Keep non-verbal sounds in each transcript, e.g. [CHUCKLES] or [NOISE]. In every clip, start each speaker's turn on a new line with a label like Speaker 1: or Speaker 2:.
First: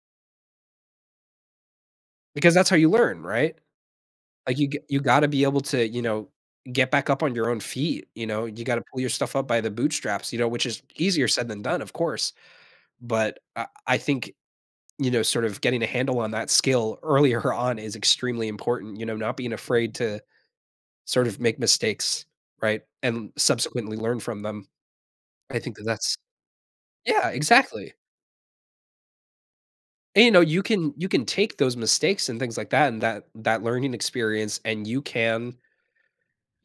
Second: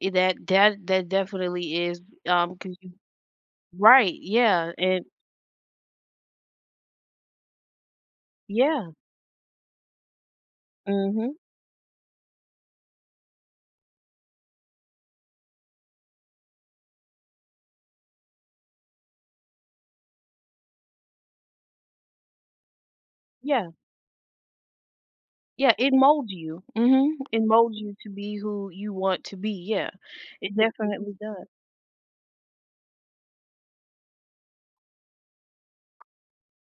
Speaker 1: E that that that definitely is,
Speaker 2: Because
Speaker 1: um,
Speaker 2: that's how
Speaker 1: 'cause
Speaker 2: you
Speaker 1: you
Speaker 2: learn, right,
Speaker 1: right,
Speaker 2: like, you
Speaker 1: yeah,
Speaker 2: g you
Speaker 1: and
Speaker 2: gotta be able to, you know, get back up on your own feet, you know, you gotta
Speaker 1: Yeah.
Speaker 2: pull your stuff up by the bootstraps, you know, which is easier
Speaker 1: Mhm.
Speaker 2: said than done, of course, but, I I think, you know, sort of getting a handle on that skill earlier on is extremely important, you know, not being afraid to sort of make mistakes, right, and
Speaker 1: Yeah.
Speaker 2: subsequently learn from them. I
Speaker 1: Yeah,
Speaker 2: think that
Speaker 1: it
Speaker 2: that's
Speaker 1: molds you. Mhm.
Speaker 2: Yeah,
Speaker 1: It molds
Speaker 2: exactly.
Speaker 1: you to be who you want to be, yeah,
Speaker 2: And you know,
Speaker 1: it
Speaker 2: you can you
Speaker 1: definitely
Speaker 2: can
Speaker 1: does.
Speaker 2: take those mistakes and things, like, that, and that, that learning experience, and you can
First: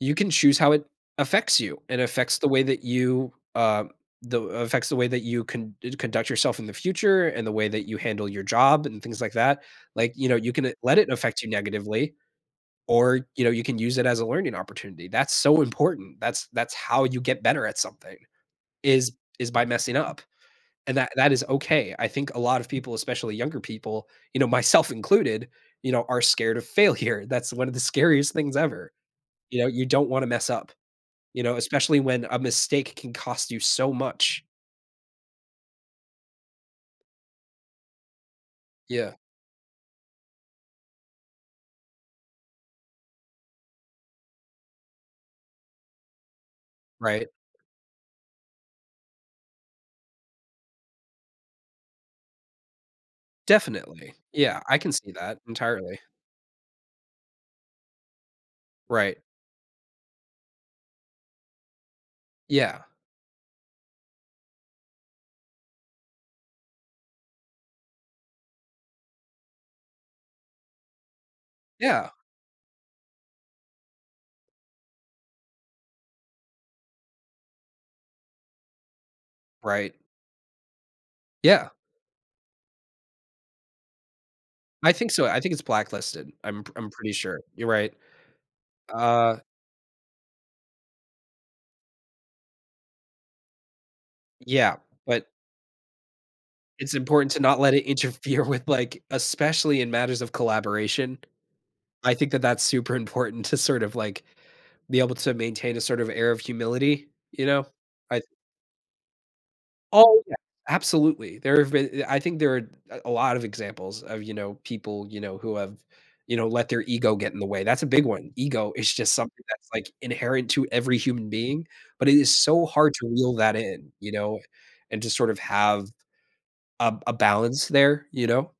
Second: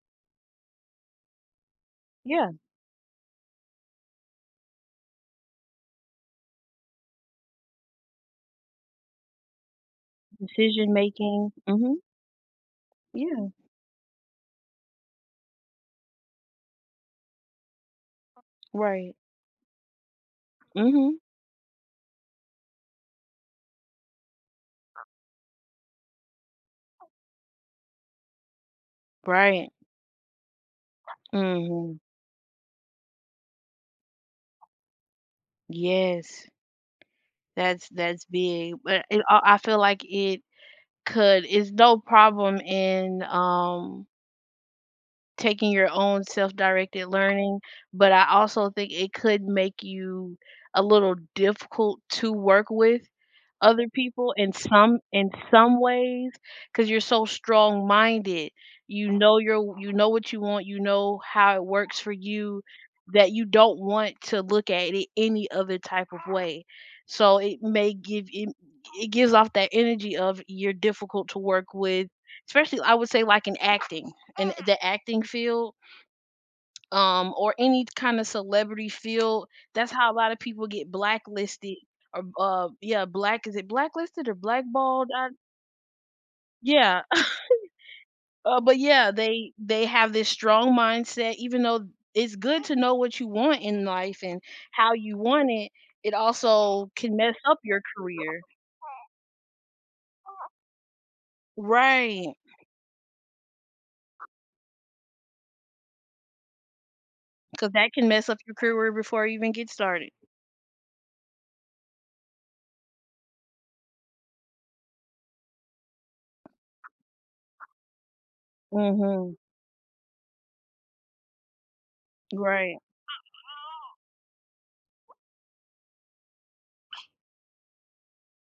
Speaker 2: you can choose how it affects you. It affects the
Speaker 1: Yeah.
Speaker 2: way that you, uh, the affects the way that you con d conduct yourself in the future, and the way that you handle your job and things like that. Like, you know, you can, uh,
Speaker 1: Decision
Speaker 2: let it affect you
Speaker 1: making, mhm.
Speaker 2: negatively, or, you know,
Speaker 1: Yeah.
Speaker 2: you can use it as a learning opportunity. That's so important. That's that's how you get better at something, is,
Speaker 1: Right.
Speaker 2: is by messing up, and that
Speaker 1: Mhm.
Speaker 2: that is okay. I think a lot of people, especially younger people, you know, myself included, you know, are scared of failure. That's one of the scariest things ever. You know,
Speaker 1: Right.
Speaker 2: you don't wanna mess up, you know,
Speaker 1: Mhm.
Speaker 2: especially when a mistake can cost you so much.
Speaker 1: Yes. That's, that's big, but
Speaker 2: Yeah.
Speaker 1: it I I feel like it could, it's no problem in, um taking your own self-directed
Speaker 2: Right.
Speaker 1: learning, but I also think it could make you a little difficult to work with other
Speaker 2: Definitely,
Speaker 1: people in
Speaker 2: yeah, I can
Speaker 1: some
Speaker 2: see
Speaker 1: in
Speaker 2: that
Speaker 1: some
Speaker 2: entirely.
Speaker 1: ways 'cause you're so strong-minded, you
Speaker 2: Right.
Speaker 1: know you're w you know what you want, you know how it works for you
Speaker 2: Yeah.
Speaker 1: that you don't want to look at it any other type of way. So it may give I it gives off that energy of you're difficult to work with,
Speaker 2: Yeah.
Speaker 1: especially I would say, like, in acting, and the acting field um, or any kinda celebrity field, that's
Speaker 2: Right.
Speaker 1: how a lotta people get
Speaker 2: Yeah.
Speaker 1: blacklisted, or, uh, yeah, black, is it blacklisted or
Speaker 2: I
Speaker 1: blackballed,
Speaker 2: think so.
Speaker 1: are
Speaker 2: I think it's blacklisted. I'm p I'm
Speaker 1: Yeah.
Speaker 2: pretty sure you're right.
Speaker 1: [CHUCKLES] Uh, but, yeah,
Speaker 2: Uh
Speaker 1: they they have this strong mindset, even though it's good to know what you want in life and
Speaker 2: Yeah,
Speaker 1: how you
Speaker 2: but
Speaker 1: want it, it also
Speaker 2: It's
Speaker 1: can
Speaker 2: important
Speaker 1: mess
Speaker 2: to
Speaker 1: up
Speaker 2: not let
Speaker 1: your
Speaker 2: it
Speaker 1: career.
Speaker 2: interfere with, like, especially in matters of collaboration, I think
Speaker 1: Right.
Speaker 2: that that's super important to sort of, like, be able to maintain a sort of air of humility, you know,
Speaker 1: 'Cause that can
Speaker 2: I
Speaker 1: mess up your career before it even get started.
Speaker 2: Oh, yeah, absolutely. There have been, I I think there a a lot of examples of, you know, people, you know, who have, you know, let their ego get in the way. That's a big one. Ego is just
Speaker 1: Mhm.
Speaker 2: something that's, like, inherent to every human being, but, it is so
Speaker 1: Right.
Speaker 2: hard to reel that in, you know, and to sort of have a a balance there, you know.